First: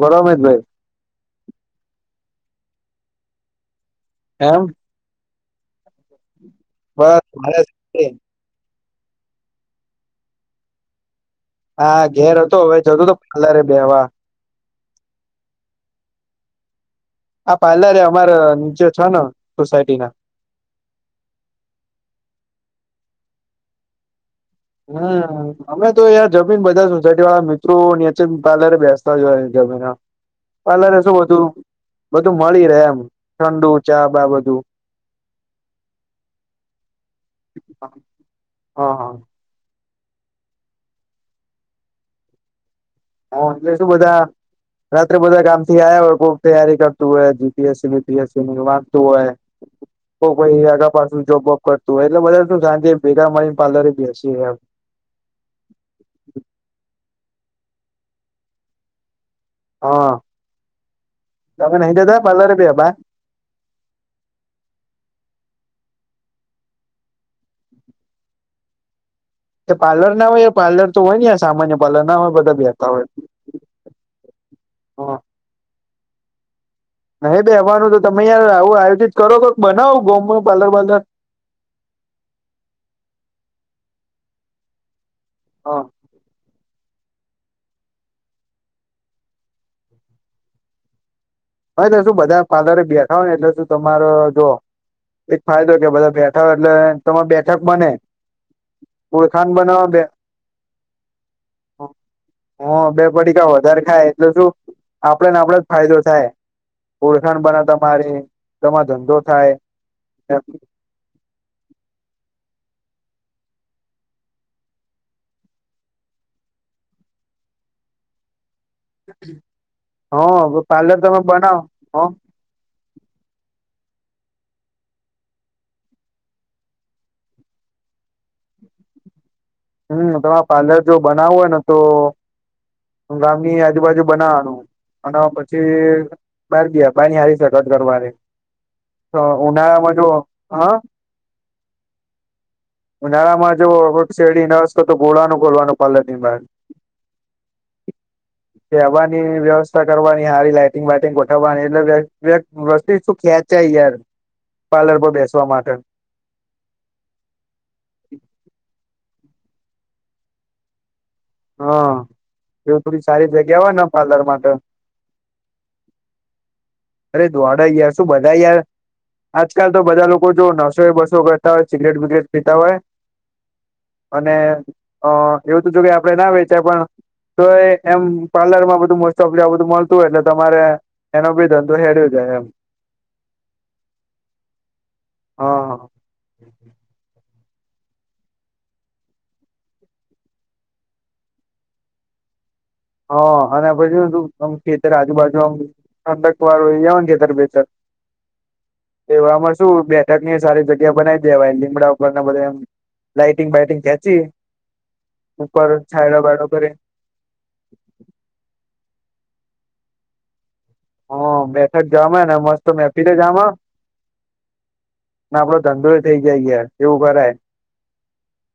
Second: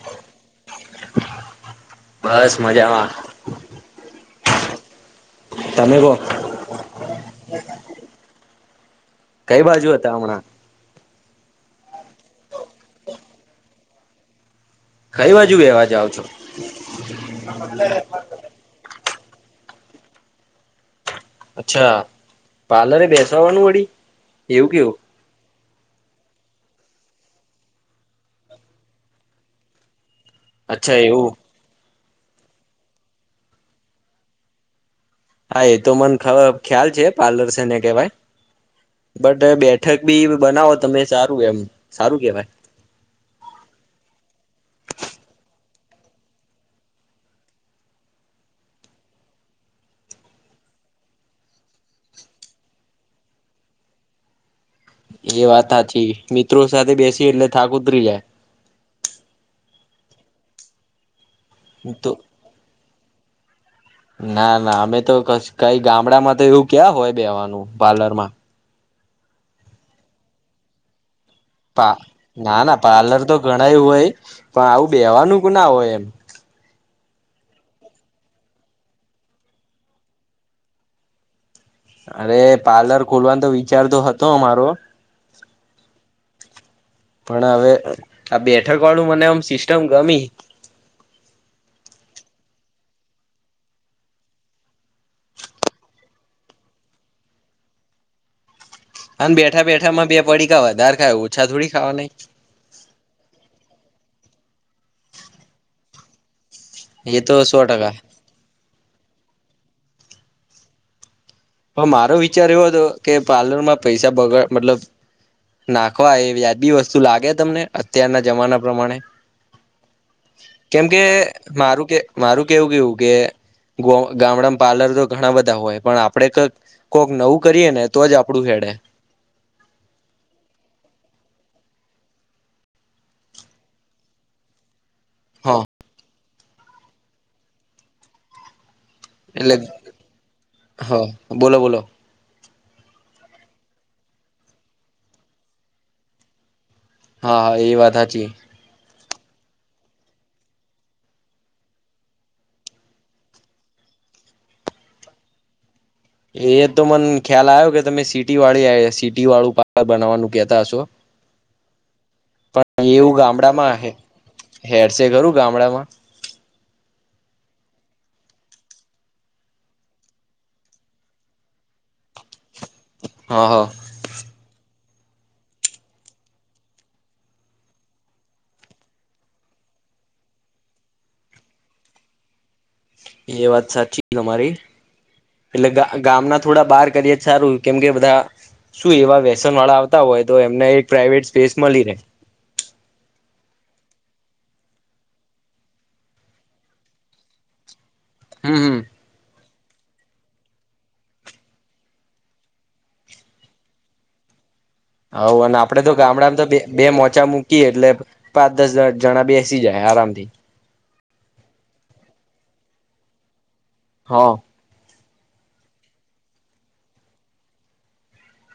બડો અમિતભાઈ બસ મજામાં એમ તમે કો બસ મારે [inaudible] કઈ બાજુ હતા હમણાં હા ઘેર હતો હવે જતું તો પાલરે બેહવા કઈ બાજુ બેહવા જાઓ છો આ પાર્લરે અમારે નીચે છે ને સોસાયટી ના અચ્છા. પાર્લરે બેસવા આવાનું વડી. હમ્મ. અમે તો અહીંયા જમીન બધા સોસાયટી વાળા મિત્રો નીચે પાર્લરે બેસતા જ હોય જમીને. અચ્છા પાલરે શું એવું બધું-બધું મળી રહે એમ, ઠંડુ, ચા, બા બધું. હા એ તો મને ખ ખ્યાલ છે પાર્લર શેને કેવાય, હા હા બટ બે બેઠક બી બનાવો તમે સારું એમ, સારું કેવાય. હા એટલે શું બધા રાત્રે બધા કામથી આયા હોય કોક તૈયારી કરતું હોય જી પી એસ સીની, પી એસ સીની વાંચતું હોય કોક વળી આઘા પાછું જોબ વોબ કરતું હોય એટલે બધા શું શાંતિએ ભેગા મળીને પાલરે બેસીએ એમ. એ વાત હાચી. મિત્રો સાથે બેસી એટલે થાક ઉતરી જાય. હા. તમે નહી તો જતા પાર્લરે બેહવા ના, ના અમે તો કશ કાઈ ગામડામાં તો એવું ક્યાં હોય બેવાનું પાર્લર માં. તો પાર્લર ના હોય તો પાલર તો હોય હ પા ના, ના પાર્લર તો ઘણાય હોય, પણ આવું બેહવાનું કે ના હોય એમ. નહિં બેહવાનું તો તમે યાર આવું આયોજિત કરો કોક બનાવો [unintelligible] પાર્લર વાર્લર. અરે પાર્લર ખોલવાન તો વિચારતો હતો અમારો. હ પણ હવે આ બેઠક વાળું મને આમ સિસ્ટમ ગમી. હા એટલે શું બધા પાર્લરે બેઠા હોય એટલે શું તમારો જો એક ફાયદો કે બધા બેઠા હોય એટલે તમે બેઠક બને. અને ઓળખાણ બનાવ બેઠા-બેઠા માં બે પડીકા વધાર ખાય ઓછા થોડી ખાવા નઈ. હા બે પડીકા વધારે ખાય એટલે શું આપડે ને આપડે જ ફાયદો થાય. નહી એ તો ઓળખાણ સો બનાતા ટકા પાડે, તમાર ધંધો થાય, ને હા મારો વિચાર એવો હતો કે પાર્લર માં પૈસા બગાડ મતલબ નાખવા એ વ્યાજ બી વસ્તુ લાગે તમને અત્યારના જમાના પ્રમાણે હ કેમ પાર્લર કે તમે બનાવો મારું કે હ મારું કેવું કેઉ કે ગ ગામડામાં પાર્લર તો ઘણા બધા હોય પણ આ આપડે કક કોક નવું કરીએ ને તો જ આપડું હેડે. હમ્મ, તમારે પાર્લર જો બનાવવું હોયને તો અહ ગામની આજુબાજુ બનાવવાનું. અને હા પછી બાર ગયા [unintelligible] તો એટલે ઉનાળામાં જો હા બોલો બોલો ઉનાળામાં જો શેરડી નો રસ [unintelligible] ખોલવાનું પાર્લરની બહાર. હા, એ વાત હાચી. ની વ્યવસ્થા કરવાની હારી લાાઈટિંગ વાઈટિંગ ગોઠવવાની એટલે વ્ય વ્યગ વસ્તો શું ખેંચાય યાર. પાર્લર પર બેસવા માટે. એ તો મન ખ્યાલ આવ્યો કે તમે સિટી વાળી આ સી ટી વાળું પાર્લર બનાવવાનું કેતા હશો. હા. એવું પણ થોડી સારી જગ્યા હોય ગામડામાં ને પાર્લર માટે હેરશે ખરું ગામડામાં અરે દોડે યાર શું બધા યાર આજકાલ તો બધા લોકો જો નવસો એ બસો કરતા હોય સિગરેટ બિગ્રેટ પીતા હોય, હા હા અને અહ એવું તો જો કે આપણેે ના વેચાય પણ તોય એમ પાર્લર માં બધું મોસ્ટ ઓફલી આવુ બધું મળતું હોય એટલે તમારે એનો બી ધંધ તો હેડે જાય એમ. એ વાત સાચી તમારી, એટલે હા ગા ગામના થોડા બહાર કરીએ સારું કેમ કે બધા શું એવા વ્યસન વાળા આવતા હોય, તો એમને એક પ્રાઇવેટ સ્પેસ મલી રહે. હા અને [unintelligible] ખેતર આજુબાજુ આમ ઠંડક વાળા હોય ને એવા ખેતર બેતર હમ્મ-હમ્મ. જોમાં શું બેઠક ની સારી જગ્યા બનાવી દેવાય લીમડા ઉપર ને બધા એમ લાઈટિંગ બાઈટિંગ ખેચી હાવ અને આપડે તો ગામડામાં તો બે મોચા મુક કી એટલે પાંચ દસ જણા બેસી જાય આરામથી હ બેઠક જવા ને મસ્ત મેફિરે જમાં હા અને આપડો ધંધોય થઇ જાય ગય એવું કરય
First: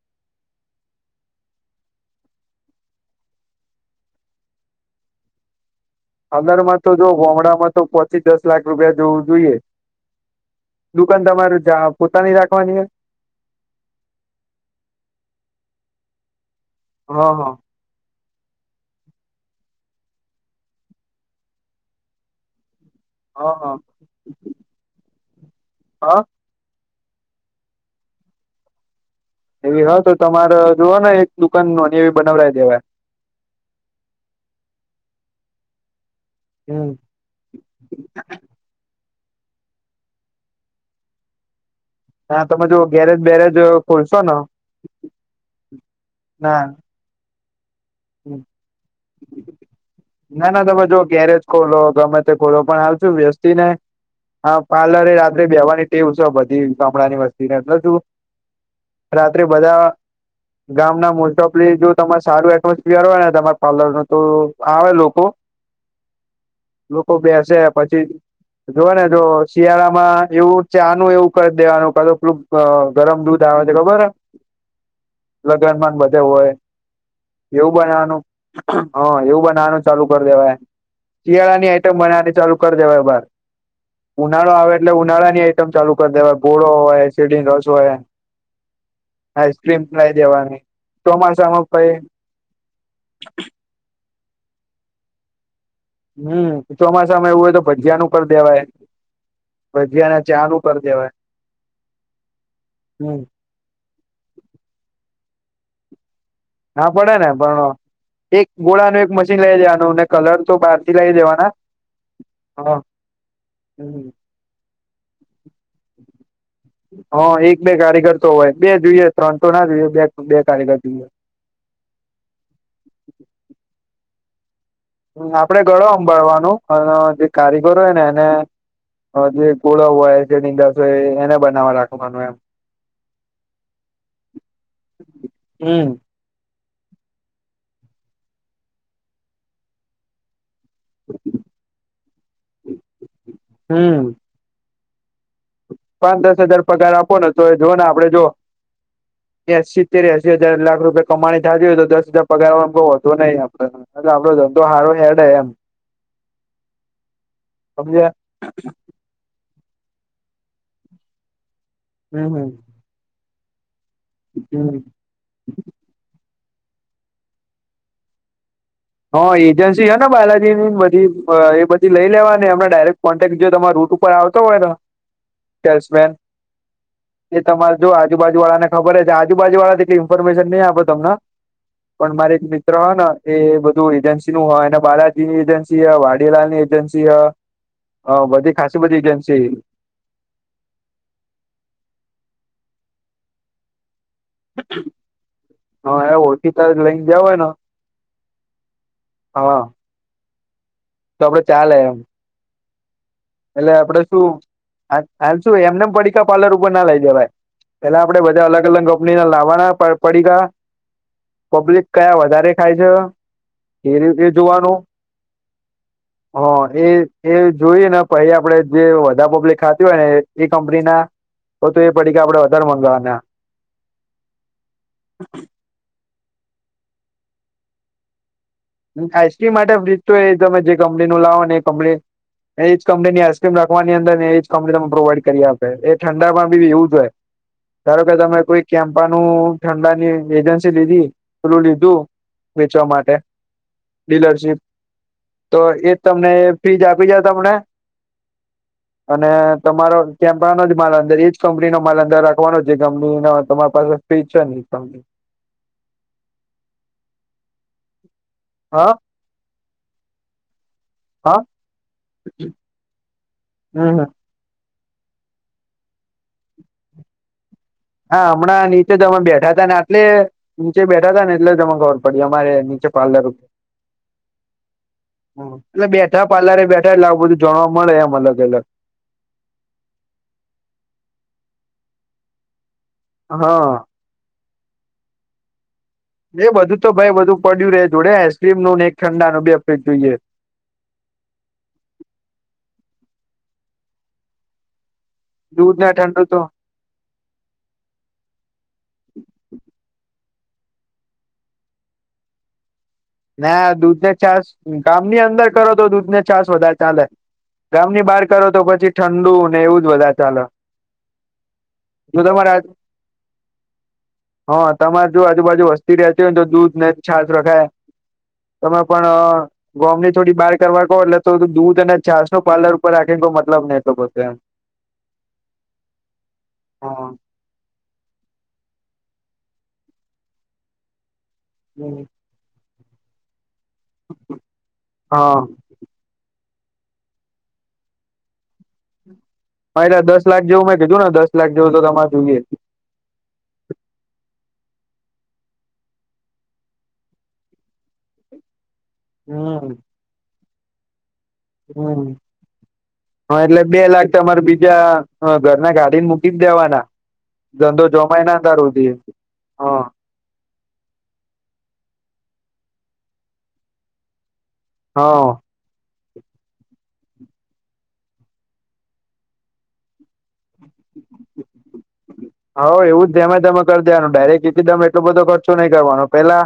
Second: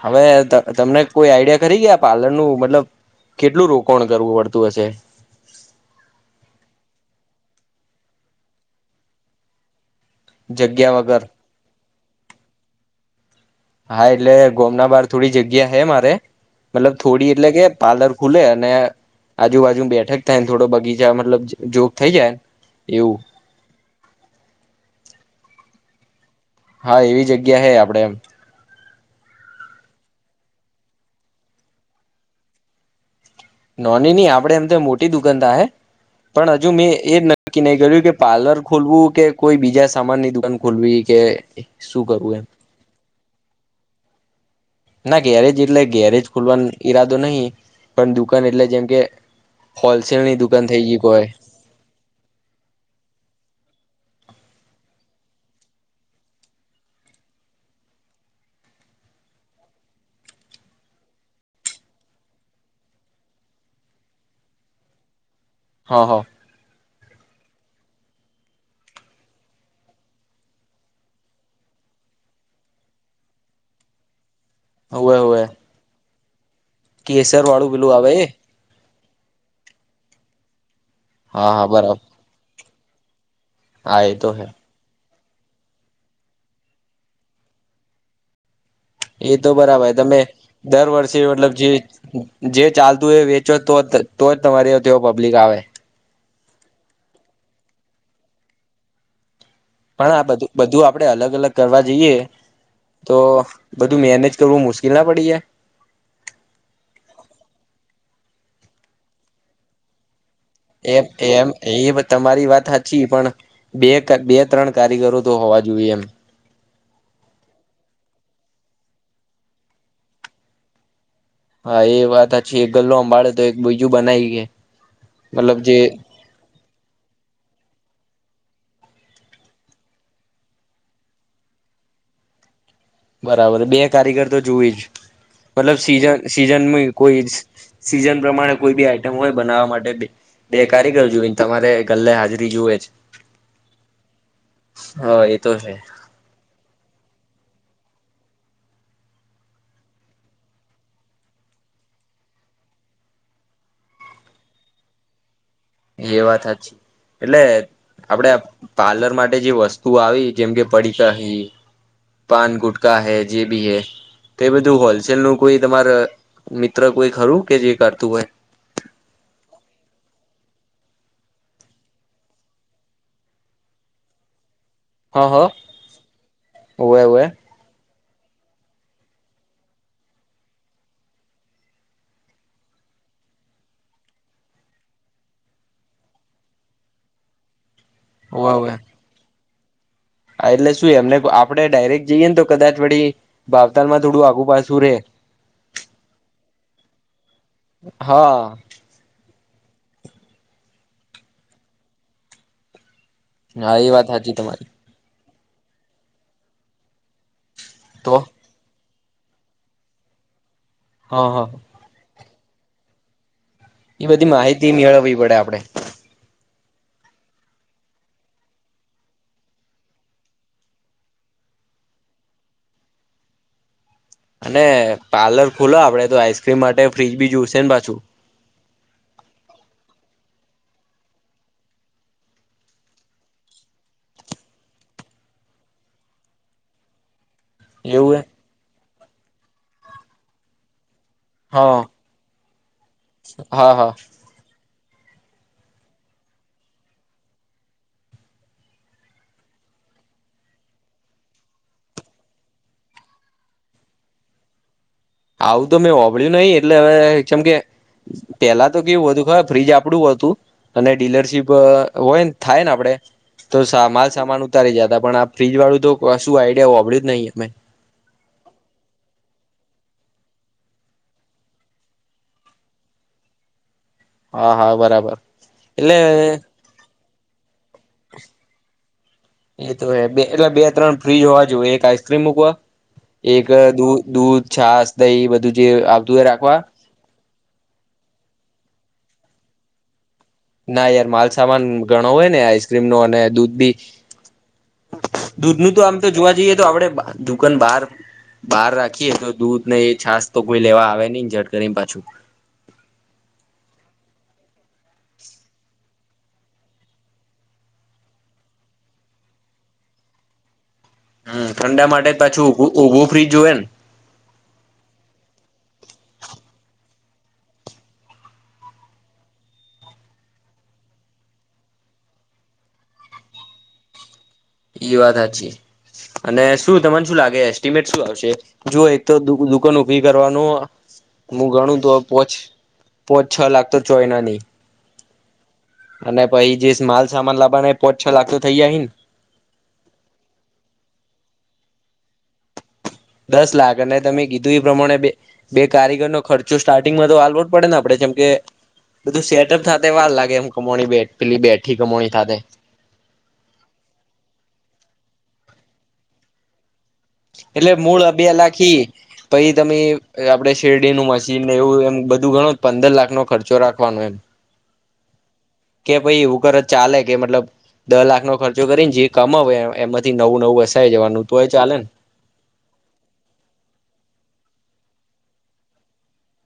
હવે ત તમને કોઈ આઈડિયા ખરી ગયા પાર્લર નું મતલબ કેટલું રોકાણ કરવું પડતું હશે અંદર માં તો જો ગોમણામાં તો પોચ થી દસ લાખ રૂપિયા જોવું જોઈએ જગ્યા વગર દુકાન તમારું જા પોતાની રાખવાની હોય હા એટલે ગોમના બાર થોડી જગ્યા હ મારે મતલબ થોડી હ હ એટલે કે પાર્લર ખુલે અને આજુબાજુ બેઠક થાયને થોડો બગીચા મતલબ જોક થઈ જાયને હા હા હા હા એવી જગ્યા હૈ આપડે એમ એવી હ તો તમારે જો ને એક દુકાન ન એવી બનાવરાય દેવાય નોની ન આપડે એમ તો મોટી દુકાનદ હે પણ હજુ હમ મેં એ નક્કી નહી કર્યું કે પાર્લર ખોલવું કે કોઈ બીજા સામાનની દુકાન ખોલવી કે શું કરવું એમ હા તમે જો ગેરેજ બેેરેજ ખોલશો ન ના ગેરેજ એટલે ગેરેજ ખોલવાનો ઈરાદો નહી પણ દુકાન એટલે જેમ કે હોલસેલની ના ના દુકાન થઈ તમે જો ગઈ કોઈ ગેરેજ ખોલો ગમે તે ખોલો પણ આવશું વ્યસ્તી ને હા પાર્લરે એ રાત્રે બેહવાની ટેવ છ બધી ગામડા ની વસ્તી ને એટલે શું રાત્રે બધા ગામ ના મોટોપલી જો તમારે સારું એ [unintelligible] હોય ને તમારા પાર્લર નું તો આવે લોકો હ હ. લોકો બેસે પછી જો ને જો શિયાળા માં એવું ચાનું એવું કર દેવાનું કા પેલું ગરમ દૂધ આવે તે ખબર હ. હઉ એ હુએ. તે હોય એવું આવે બનવાનું. એ હા એવું બનાવાનું ચાલુ કરી દેવાય હા શિયાળા હા ની આઈટમ બરાબર બનાવવાની ચાલુ કરી દેવાય બાર. હા એ તો હે ઉનાળો આવે એટલે ઉનાળા ની આઈટમ ચાલુ કરી દેવાય ગોળો હોય શેરડી નો રસ હોય. એ તો આઈસ્ક્રીમ બરાબર લાઈ તમે દેવાની દર વર્ષે મતલબ ચોમાસામાં જે પહી જે ચાલતું હો એ વેચો તો તો જ તમારયો તો પબ્લિક આવે. હમ્મ ચોમાસામાં એવું હોય તો ભજીયાનું ઉપર દેવાય. પણ ભજીયાને આ બધું ચાનું કરી બધું આપડે દેવાય અલગ અલગ કરવા જઈએ તો હમ બધું મેનેજ કરવું મુશ્કેલ ના પડી જાય. હા પડે ને પણ એક ગોળા ન એક મશીન લાઇ દેવાનું ને કલર તો બહારથી એ લઈ એમ દેવાના એ તમારી વાત હ હાચી પણ બે હમ ત બે ત્રણ કારીગરો તો હોવા જોઈએ એમ હા એક બે કારીગર તો હોય બે જોઈએ ત્રણ તો ના જોઈએ બે બે કારીગર જોઈએ. હા એ વાત હાચી એ ગલ્લો હંભાળે તો એક બીજું બનાઈ એ આપડે ગળો હભ્ભાળવા નું અન જે કારીગરો હોય ને એને જે કુળો હોય જે શેરડી રસ હોય એને બનાવવા રાખવાનું એમ. બરાબર બે કારીગર તો જોવી જ મતલબ હમ સીઝન સીઝન કોઈ સીઝન પ્રમાણે કોઈ બી આઈટમ હોય બનાવવા માટે બે કારીગર જોઇ તમારે ગલ્લે હાજરી જુએ જ. હમ હા એ તો છે પાંચ દસ હજાર પગાર આપો ને તો એ જુઓ ને આપડે જો [inaudible] એ એ સિતેર એસી હજાર લાખ રૂપિયા કમાણી થતી હોય તો દસ હજાર પગાર માં વોધો નઈ આપડ એટલે આપડો ધંધો હારો હેડે એમ. એ વાત સાચી એટલે સમજ્યા આપડે પાર્લર માટે જે વસ્તુ આવી જેમ કે પડીકા હિ હમ પાન ગુટકા હે જેબી હે તે હમ બધું હોલસેલ નું કોઈ તમાર મિત્ર કોઈ ખરું કે જે કરતું હોય. હા એજન્સી હેને બાલાજી ની બધી એ બધી લઈ લેવાની અમને ડાયરેક્ટ કોન્ટેક્ટ જો તમાર રૂટ ઉપર આવતો હોય ને હ હ સેલ્સમેન હોવે હોવે એ તમારે જો આજુબાજુ વાળાને ખબર છે આજુબાજુ વાળા ઈતો કઈ ઇન્ફોર્મેશન નહીં આપ તમને પણ મારે એક મિત્ર હ ને એ બધું ધુ એજન્સી નું હ એ બાલાજીની એજન્સી હ વાડીલાલ ની એજન્સી હ. હ હોવે બધી હોવે ખાસી બધી એજન્સી હિ. હા એટલે શું એમને આપડે ડાયરેક્ટ જઈએ ને તો કદાચ વળી ભવતાલમાં થોડું આગુ પાછું રે. તો લઈને જવા નો હા હ. તો આપડે ચાલે એમ એટલે હા એ આપડે વાત સાચી તમારી શું હાલ શું એમને પડીકા પાર્લર ઉપર ના લઈ જવાય પેલા તો આપડે બધા અલગ અલગ લાવવાના પડીકા હા હા પબ્લિક કયા વધારે ખાય છે એ બધી રીતે જોવાનુ માહિતી મેળવવી પડે આપડે હ એ એ જોઈ ને પછી આપડે જે વધારે પબ્લિક ખાતી હોય ને એ કંપની ના તો તો એ પડીકા આપડે વધારે મગાવાના અને પાર્લર ખુલો આપડે તો આઈસક્રીમ માટે ફ્રીજ બી જોશે ને પાછુ આઈસ્ક્રીમ માટે ફ્ર્રીજ તો એ તમે જે કંપની નું લાવો ને એ કંપની એજ કંપનીની આઈસક્રીમ રાખવાની અંદર એજ કંપની તમે પ્રોવાઈડ કરી આપે એ ઠંડામાં બી એવું જ હોય ધારો કે એવું હે? તમે કોઈ કેમપાનું ઠંડાની એજન્સી લીધી પેલુ હા લીધુ વેચવા માટે હા હા ડીલરશીપ તો એ તમને ફ્રીજ આપી જાય તમને અને તમારો કેમ્પાનો જ માલ અંદર એજ કંપની નો માલ અંદર રાખવાનો જે કંપની નો તમારી પાસે ફ્રીજ છે [unintelligible] આવું તો મેં હોભળ્યું નહી એટલે હવે ચેમ કે પેલા તો હા કેવુ હતુ ખબર ફ્રીજ આપ આપડુ હતુ અને હા ડીલરશીપ હોય ને થાય ને આપડે તો હમ માલ સામાન ઉતારી જતા પણ આ ફ્રીજ વાળુ તો શું આઈડિયા હોભડયુ જ નહી મે હા હમણા નીચે જમે બેઠા હતા ને આટલે નીચે બેઠા હતા ને એટલે મને ખબર પડી અમારે નીચે પાર્લર હા હા બરાબર એટલે એટલે બેઠા પાર્લર બેઠા આવું બધું જાણવા મળે એમ અલગ અલગ એ તો હે એટલે બે ત્રણ ફ્રીજ હોવા જોએ એક આઈસ્ક્રીમ મૂકવા એક અહ હા દૂ દૂધ છાસ દહી બધું જે આ એ બધું તો ભાઈ પડ્યુ રે જોડે આઈસક્રીમ નું ને એક ઠંડાનુ બે ફ્રીજ જોઈએ. ના યાર માલસામાન ઘણો હોય ને આઈસ્ક્રીમ નો અને દૂધ બી દૂધ નું તો આમ તો જોવા જઈએ તો આપડે દુકાન બહાર બહાર રાખીએ તો દૂધ ને એ છાસ તો કોઈ લેવા આવે નહી ઝટ કરીને પાછું. ના યાર દૂધને છાસ ગામની અંદર કરો તો દૂધ ને છાસ વધારે ચાલે. ગામ ની બહાર કરો તો પછી ઠંડુ ને એવું જ વધારે ચાલે. હમ ઠંડા માટે જો પાછું તમારે ઉભું ફ્રીજ જોવે ને હા તમારે જો આજુબાજુ વસ તી રહેતી હોય તો દૂધ ને છાસ રખાય તમે પણ ગોમની થોડી બહાર કરવા કો એટલે તો દૂધ અને છાસ નો પાર્લર ઉપર રાખીને કહ મતલબ નહીં થતો એમ એ વાત સાચી અને શું તમન હા શું લાગે એસ્ટિમેટ શું આવશે જોઓ એક તો દુકાન ઊભી કરવાનુ હું ગણું તો હમ પોચ પોત છ લાખ તો ચોયના ની હા અને પછી જે માલ સામાન લાબાના એ પોચ છ લાખતો થઇ જાય હી ન હ એટલે દસ લાખ જેવુ મેં કીધુ ને દસ લાખ જેવુ તો તમારે જોઈએ દસ લાખ અને તમે કીધું એ પ્રમાણે બે બે કારીગરનો ખર્ચો સ્ટાર્ટિંગમા તો આલવો જ પડે ને આપડે જેમ કે બધુ સેટઅપ થતા વાર લાગે એમ કમણી બેટ હમ હા એટલે બે લાખ તમારે બીજા હ ઘરના ગાડી ને મૂકી જ દેવાના એટલે ધંધો મૂળ જોમાય અભ્યા ના તાર લખ ઇ સુધી પછી તમે હા આપડે શેરડી નુ મશીન ને એવુ એમ બુ બધુ ઘણો પંદર લાખ નો ખર્ચો રાખવાનો એમ હા કે ભાઈ એવુ કરત ચાલે કે મતલબ દહ લાખ નો ખર્ચો કરીને જે કમા એમાથી નવું નવું જવાનુંનુ તુંય ચાલન હઉ એવું જ ધમે ધમે કરી દેવાનું ડાયરેક્ટ ટીદમ એટલો બધો ખર્ચો નહીં કરવાનો પેલા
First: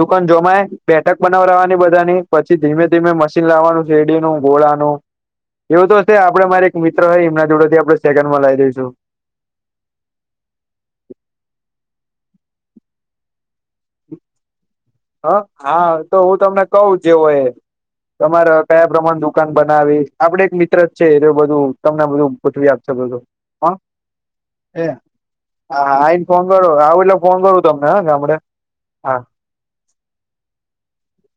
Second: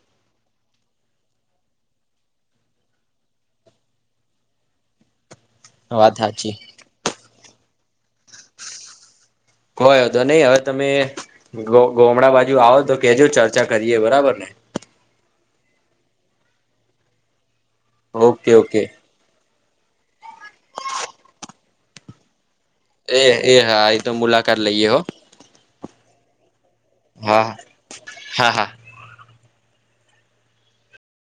દુકાન જમાય બેઠક બનાવ રવાની બધાની પછી ધીમે ધીમે મશીન લાવવાનું શેરડી નું ગોળાનું [inaudible] એવું તો ને છે વાત આપડે સાચી મારે એક મિત્ર હોય એમના જોડે થી આપણે સેકન્ડમાં લઈ દઈશું કોઈ તો નહી હવે તમે ગોમડા બાજુ આવો તો કેજો ચાલ ચા કરીએે બરાબર ને હ હા તો હું તમને કઉ જેવો એ ઓકે તમારે ઓકે કયા પ્રમાણ દુકાન બ આપડે એક મિત્ર જ છે એ બધું તમને બધું ગોઠવી આપશે બધું એ એ હા હ એ તો મુલાકાત લઈએ એ હો હા આઈને ફોન કરો આવું એટલે ફોન હા કરું તમને હ ગામડે હા હા હા. હા